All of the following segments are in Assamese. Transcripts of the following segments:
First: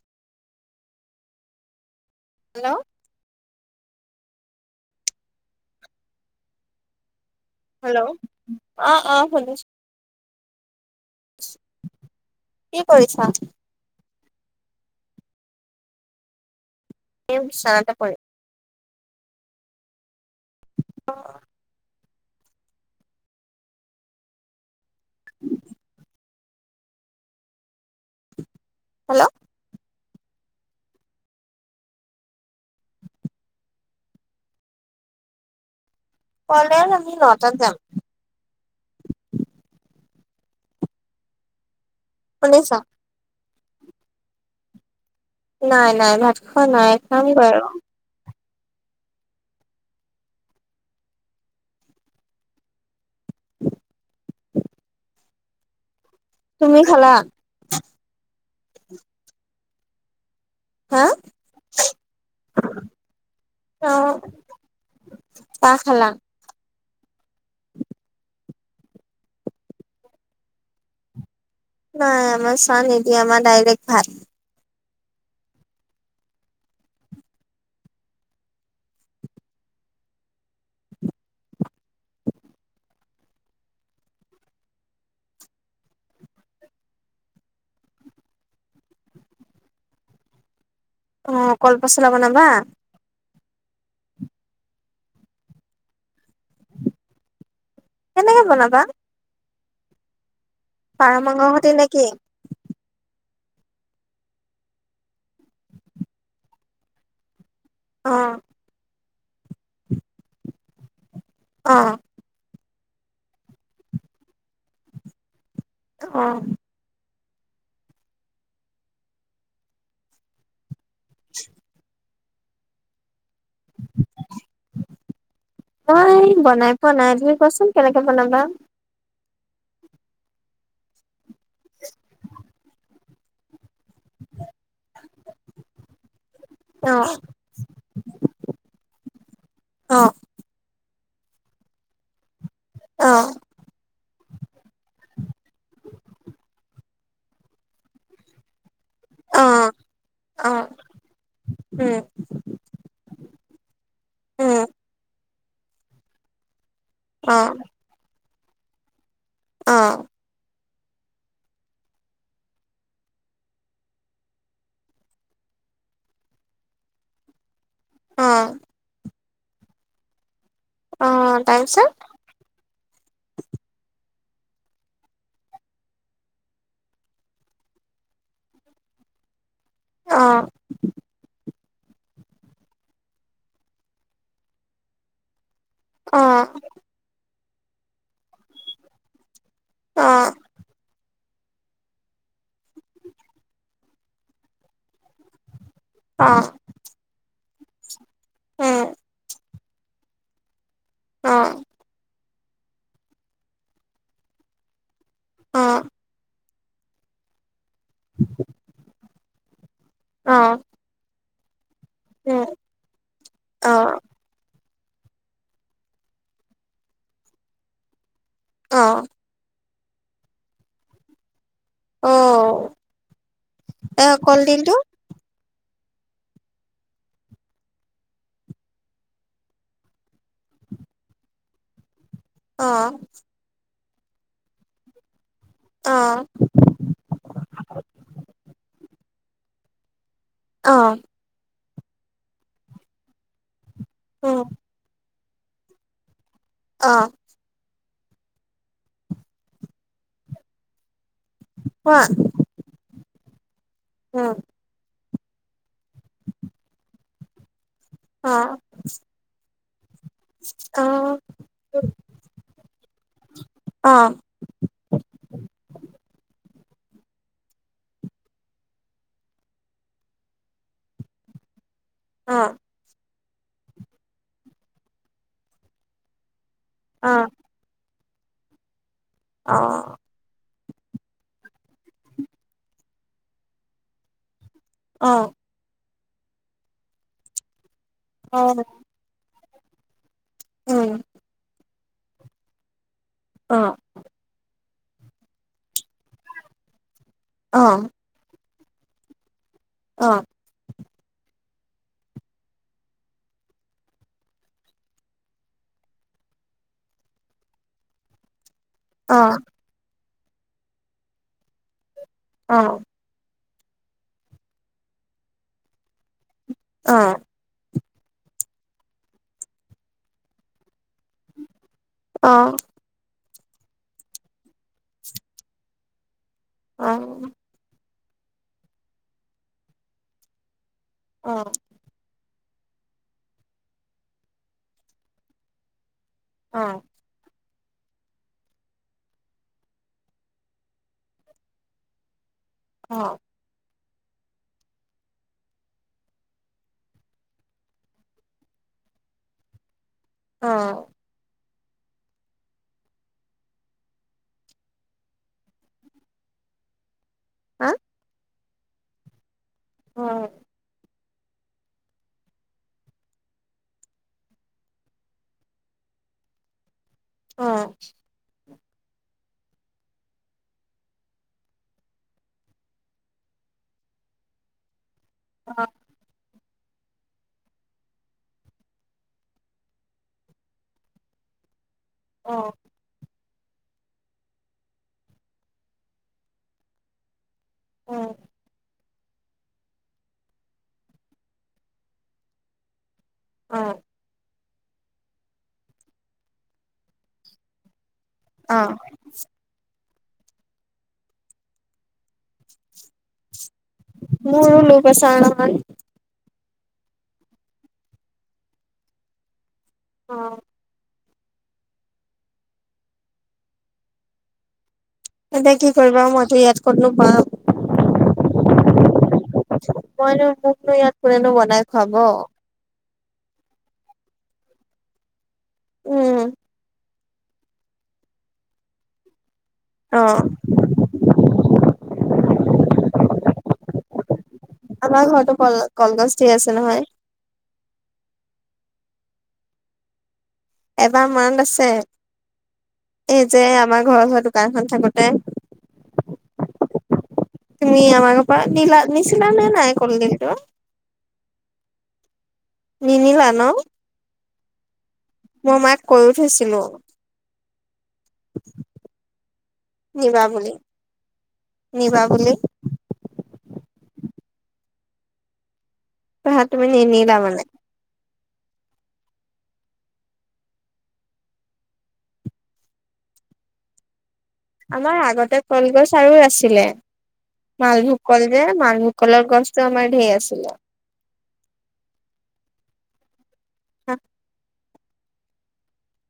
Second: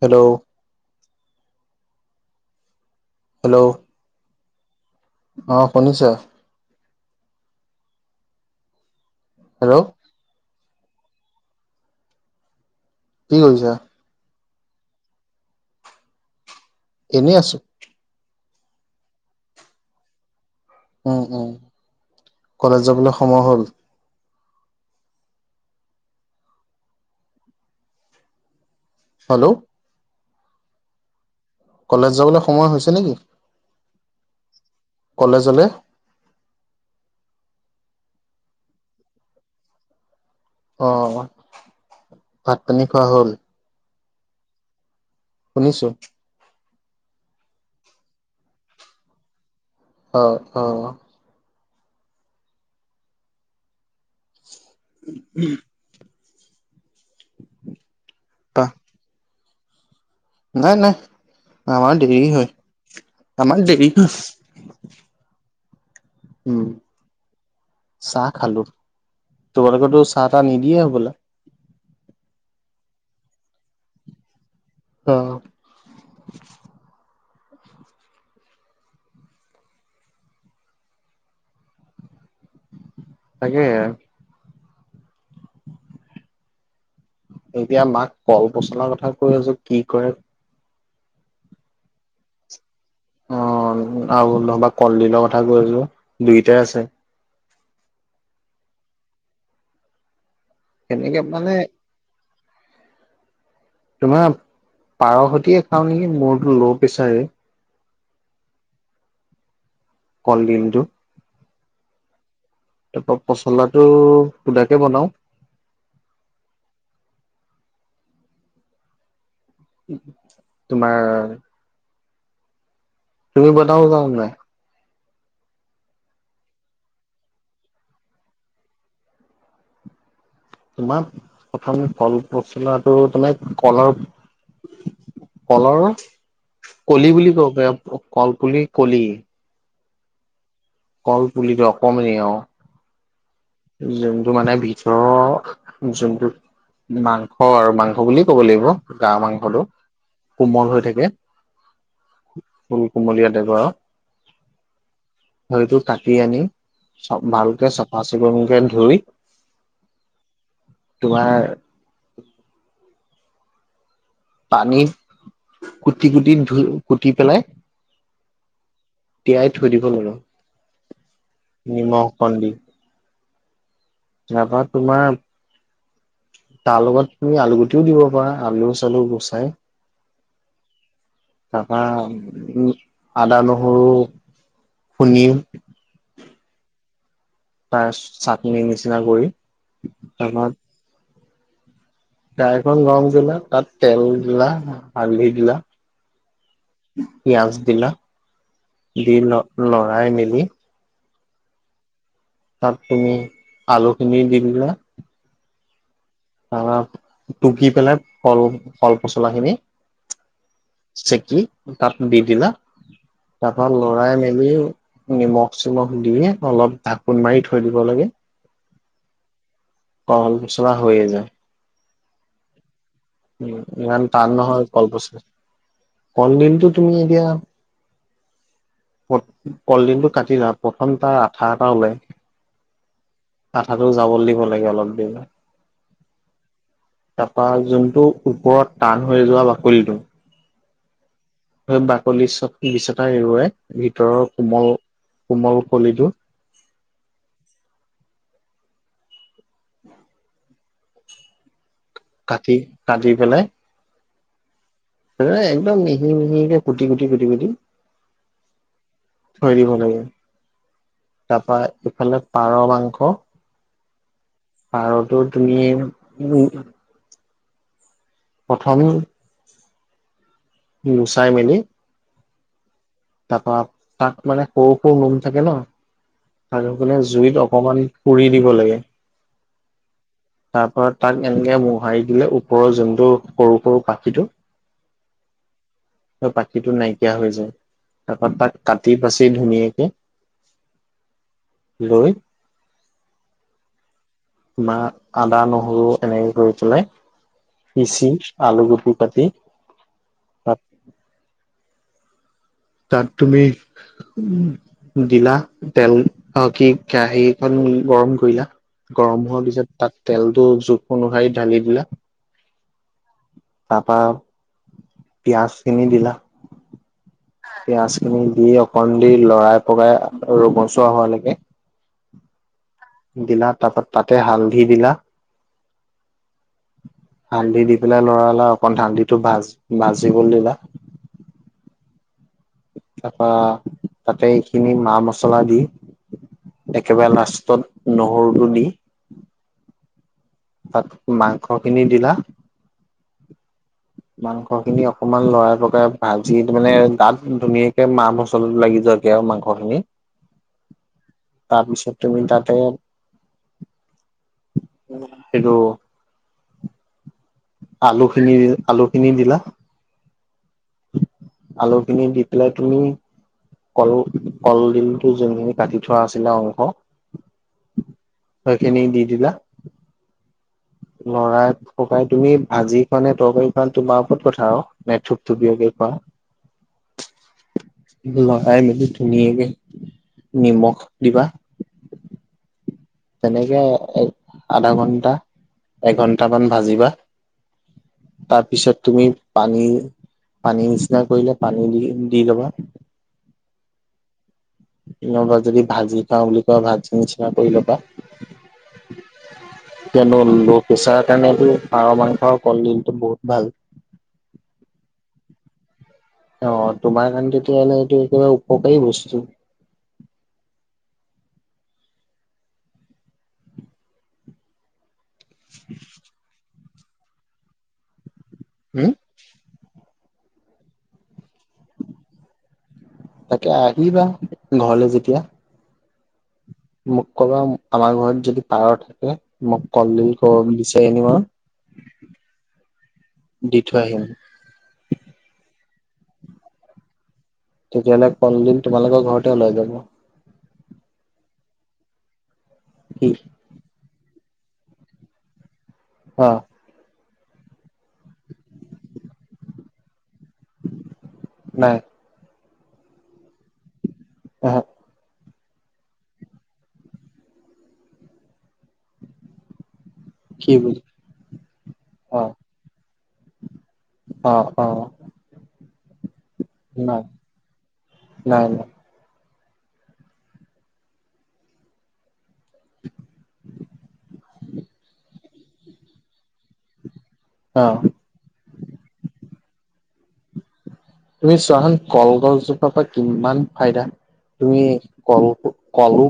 হেল্ল হেল্ল [unintelligible] অ', শুনিছা। হেল্ল অ', শুনিছো হেল্ল' কি কৰিছা? এনেই এই আছো বিচনাত পৰি উম উম কলেজ যাবলৈ সময় হ'ল [inaudible] হেল্ল কলেজ যাবলৈ সময় হৈছে নেকি কলেজলে কলেজ আমি নটাত যাম অ', ভাত শুনিছা পানী খোৱা হ'ল শুনিছো নাই নাই ভাত খোৱা নাই খাম গৈ আৰু অ', অ' [unintelligible] তুমি খালা [inaudible] নাই নাই হা আমাৰ দেৰি হয় আমাৰ দেৰি অ হয় চাহ খালা? উম। চাহ খালো তোমালোকৰটো চাহ-তাহ নিদিয়ে হ'বলা। নাই আমাৰ চাহ নিদিয়ে আমাৰ ডাইৰেক্ট ভাত। আহ। তাকে। এতিয়া মাক কল পচলাৰ কথা কৈ আছো কি কৰে। অ', কল পচলা বনাবা। অ', আৰু নহবা কলডিলৰ কথা কৈ আছো দুইোটাই আছে। কেনেকে বনাবা? পাৰ সেনেকে মানে মাংসৰ সতে নেকি? তোমাৰ পাৰ সতিয়ে খাওঁ নেকি মূৰতো ল' প্ৰেছাৰে। অ'। কলদিলটো। অ'। তাৰপা পচলাটো শুদাকে বনাও। অ'। তোমাৰ তুমি বনাব জানা নে নাই? মই বনাই পোৱা নাই তুমি কোৱাচোন কেনেকে বনাবা? তোমাৰ প্ৰথম কলপচলাটো তমে কলৰ [unintelligible] কলৰ অ কলি বুলি কব পাৰি কলপুলি কলি। অ'। কল পুলিটো অকমানি আৰু। অ'। যোনটো মানে ভিতৰৰ যোনটো মাংস আৰু মাংস বুলিয় ক'ব লাগিব। গা অ মাংসটো অ কোমল হৈ থাকে। উম ফুল কুমলীয়া টাইপৰ আৰু। উম হেইটো কাটি আনি চ অ ভালকে চাফা চিকুণকে ধুই অ'। তোমাৰ পানীত কুটি কুটি ধুই কুটি পেলাই অ'। তিয়াই থৈ দিব লাগে অ', তাৰপিছত নিমখ অকণ দি তাৰপা তোমাৰ তাৰ লগত তুমি আলুগুটিও দিব পাৰা আলু চালু গুচাই। আহ। তাৰ পৰা উ আদা নহৰু খুন্দি। অ'। তাৰ চাটনি নিচিনা কৰি অ', তাৰপত তাৱাখন গৰম কৰিলা তাত তেল দিলা। হালধি দিলা অ', পিয়াজ দিলা উম, দি লৈ লৰাই মেলি অ'। তাত তুমি আলুখিনি দি দিলা। অ'। তৰপা টুকি পেলাই কল কল পচলা খিনি চেকি তাত দি উম, দিলা তাৰ পৰা অ', লৰাই মেলিও নিমখ চিমখ দি অলপ ঢাকোন মাৰি থৈ দিব লাগে। অ'। কল পচলা হৈয়েই যায়। অ'। উম, ইমান এ টান নহয় কলডিলটো কল পচ কলদিলটো তুমি এতিয়া কলডিলটো কাটিলা, প্ৰথম তাৰ আঠা এটা ওলাই। অহ। আঠাটো যাবলে দিব লাগে অলপ দেৰি। অহ। তাৰপৰা যোনটো ওপৰত টান হৈ যোৱা বাকলিটো অহ। বাকলি চব গিচতা এৰুৱাই, ভিতৰৰ উম, কোমল কোমল কলিটো অহ। উ কাটি, কাটি পেলাই উম। এই, একদম মিহি মিহিকে কুটি, কুটি, কুটি, কুটি অহ। থৈ দিব লাগে, তাৰপৰা ইফালে পাৰ মাংস অ', পাৰতো তুমিয়েই, উম প্ৰথম, গুচাই মেলি অহ। তাৰপৰা, তাত মানে সৰু সৰু নোম থাকে ন'। মানে অ', জুইত অকমান পুৰি দিব লাগে। অহ। তাৰপৰা তাক এনেকে মোহাৰি দিলে, ওপৰৰ যোনটো সৰু সৰু পাখিটো অহ। পাখিটো নাইকিয়া হৈ যায়, তাৰপৰা অ তাক কাটি বাচি ধুনীয়াকে উম। লৈ অহ। বা আদা নহৰু এনেকে কৰি পেলাই পিচি আলু দুটোকুৰ কাতি অহ। তাত তুমি দিলা, তেল, অ' কি? কেৰাহিখন গৰম কৰিলা। গৰম অ', হোৱাৰ পিছত, তাত তেলটো জোখ অনুসৰি ঢালি দিলা। অহ। তাৰাপা পিয়াজ খিনি দিলা। অহ। পিয়াঁজ খিনি দি অকণ দেৰি লৰাই পকাই ৰঙচুৱা হোৱালৈকে অহ। দিলা, তাৰপৰা তাতেই হালধি দিলা। অহ। হালধি দি পেলাই লৰালা অকন ধালিটো ভাজ, ভাজিব দিলা। অহ। তাৰপা তাতেই এইখিনি মা-মচলা দি একেবাৰে লাষ্টত নহৰুটো দি তাত মাংস খিনি দিলা। অ'। মাংস খিনি অকমান লৰাই লগৰা ভাজি মানে গত ধুনীয়াকে মাহ মচলত লাগি যায়। মাংসখিনি তাৰপিছত তুমি তাতে সেইটো আলুখিনি, আলুখিনি দিলা। অ', আলুখিনি দি পেলাই তুমি কল কলডিলটো যে কাটি থোৱা আছিলে অংশ। অ'। খেইখিনি দি দিলা। লৰাই ককাই তুমি ভাজি খোৱানে তৰকাৰী খোৱাে তোমাৰ ওপৰত কথা আৰু। ম থুপ থুপ কে খোৱা। [inaudible] লৰাই মেলি ধুনীয়াকে, নিমখ দিবা। অ'। তেনেকে এ আধা ঘন্টা, এঘন্টামান ভাজিবা। তাৰপিছত তুমি পানী পানী নিচিনা কৰিলে পানী দি দি লবা। উম। কবা যদি ভাজি খাওঁ বুলি কোৱা ভাজি নিচিনা কৰি ল'বা। অ'। কিয়নো ল' প্ৰেছাৰৰ কাৰণেতো পাৰ মাংস কলডিলটো বহুত ভাল। মোৰো লো পেছাৰ নহয়। অ' তোমাৰ কাৰণটোতোলে এইটো একেবাৰে উপকাৰী বস্তু। উম। এতিয়া কি কৰিবা মইতো ইয়াত কতনো পাম। হম। মইনো মোকনো ইয়াত কোনেনো বনাই খুৱাব। তাকে, আহিবা ঘৰলৈ যেতিয়া। উম। মোক ক'বা আমাৰ ঘৰত যদি পাৰৰ থাকে মোক অ কলডিল ক বিচাৰি নিব আৰু। দিঠই আহিবা। আমাৰ ঘৰতো কল কলগছ ধেৰ আছে নহয়। তেতিয়াহলে কলদিন তোমালোকৰ ঘৰতে ওলাই যাব। এবাৰ মনত আছে, কি এই যে আমাৰ ঘৰৰ ওচৰত কাৰখন থাকোতে। অ'। তুমি আমাৰ ক পৰা নিচিলা নে নাই কলদিলটো? নাই। নিনিলা ন। অ'। মই মাক কৈ থৈছিলো। নিবা বুলি, নিবা অ বুলি। অ' অ'। তাত তুমি নাই নিনিলা মানে? নাই নাই। আমাৰ আগতে কলগছ আৰু আছিলে, অ মালভোক যে মালভোগকলৰ গছ ধেৰ আছিলে। তুমি চোৱাহুন কলগছজোপা পা কিমান ফাইদা তুমি কল কলু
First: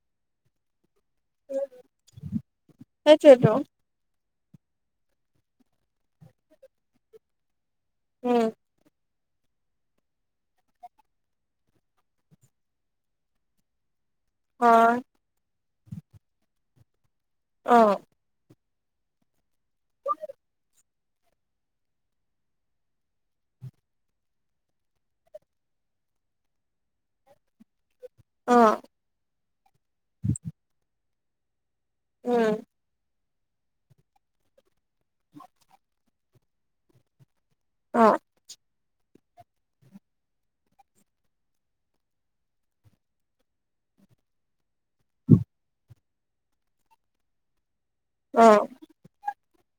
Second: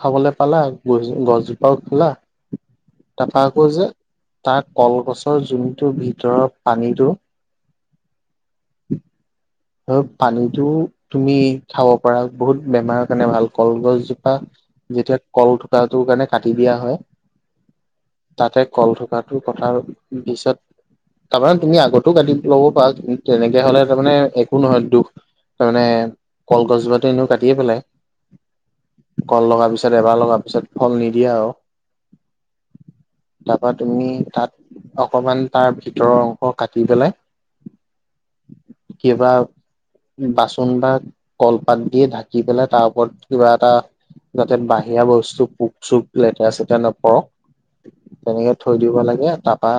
খাবলৈ পালা গছ গছজোপাও খলা তাৰপৰা সেইটোৱেতো আকৌ যে তাৰ কলগছৰ জুনটো ভিতৰৰ পানীটো উম আৰু পানীতো তুমি খাব পাৰা বহুত বেমাৰৰ কাৰণে ভাল কলগছ হয় যেতিয়া কল থোকাটোৰ কাৰণে কাটি দিয়া হয় আহ তাতে কল থকাটো কথাৰ পিছত তাৰমানে তুমি আগতো কাটি ল'ব পাৰা তেনেকে হলে তাৰমানে নহয় দুখ তাৰ মানে কলগছোপাতো এনেও কাটিয়ে অ পেলাই কল লগা পিছত এবাৰ লগাৰ পিছত ফল নিদিয়ে আৰু উম তাৰপা তুমি তাত অকমান তাৰ ভিতৰৰ অংশ কাটি পেলাই অ কিবা বাচন বা কলপাত দি ঢাকি পেলাই তাৰ ওপৰত কিবা এটা যাতে বাহিৰা বস্তু পোক চোক লেতেৰা চেতেৰা নপৰক অ তেনেকে থৈ দিব লাগে তাত বা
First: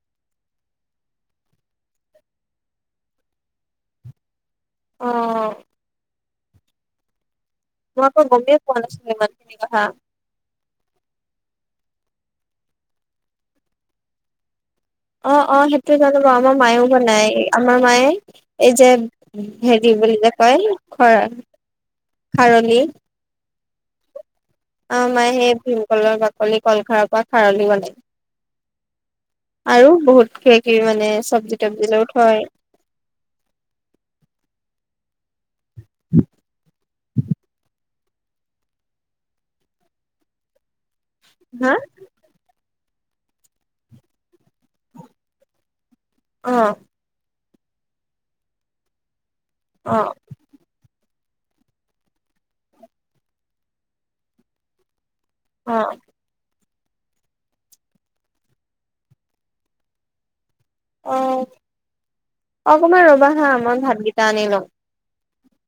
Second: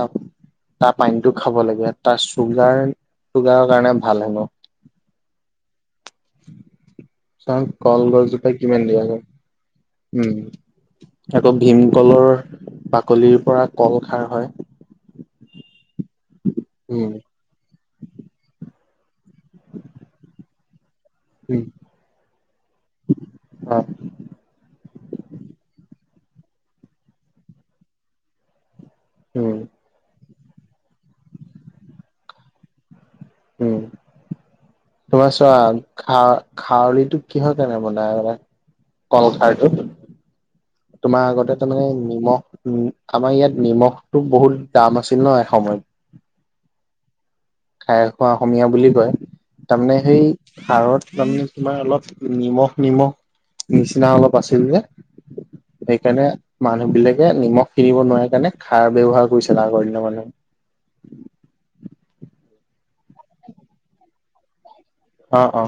তাৰ পানীটো খাব লাগে তাৰ চুগাৰ তুগাৰৰ কাৰণে ভাল হেনো অ চ মই আকৌ কলগছ জোপাই গমেই পোৱা কিমান দিয়া নাছিলো হয় ইমান খিনি কথা উম আকৌ ভীমকলৰ বাকলিৰ পৰা কল খাৰ হয় অ অ সেইটো জানো মই আমাৰ মায়েও উম বনায় আমাৰ মায়ে এই যে হেৰি বুলি যে কয় খৰা উম খাৰলি অ আমা মায়ে সেই ভীমকলৰ বাকলি কলখাৰৰ পৰা খাৰলি বনাই উম আৰু বহুত কিবা- কিবি মানে চবজি-তবজি লৈও থয় উম তোমাৰ চোৱা খা খাৰলিটো কিহৰ কাৰনে বনাই মানে কলখাৰটো তোমাৰ আগতে তাৰ হা মানে নিমখ উ আমাৰ ইয়াত নিমখটো বহুত দাম আছিল ন এসময়ত অ খাৰ খোৱা অসমীয়া বুলি কয় তাৰমানে অ সেই খাৰত তাৰমানে তোমাৰ অলপ নিমখ নিমখ নিচিনা অলপ আছিল যে অ সেইকাৰণে মানুহ বিলাকে নিমখ কিনিব নোৱাৰে কাৰণে খাৰ ব্যৱহাৰ কৰিছিলে আগৰ দিনৰ মানুহে অ অকমান ৰবা হা মই ভাতকেইটা আনি লওঁ অ অ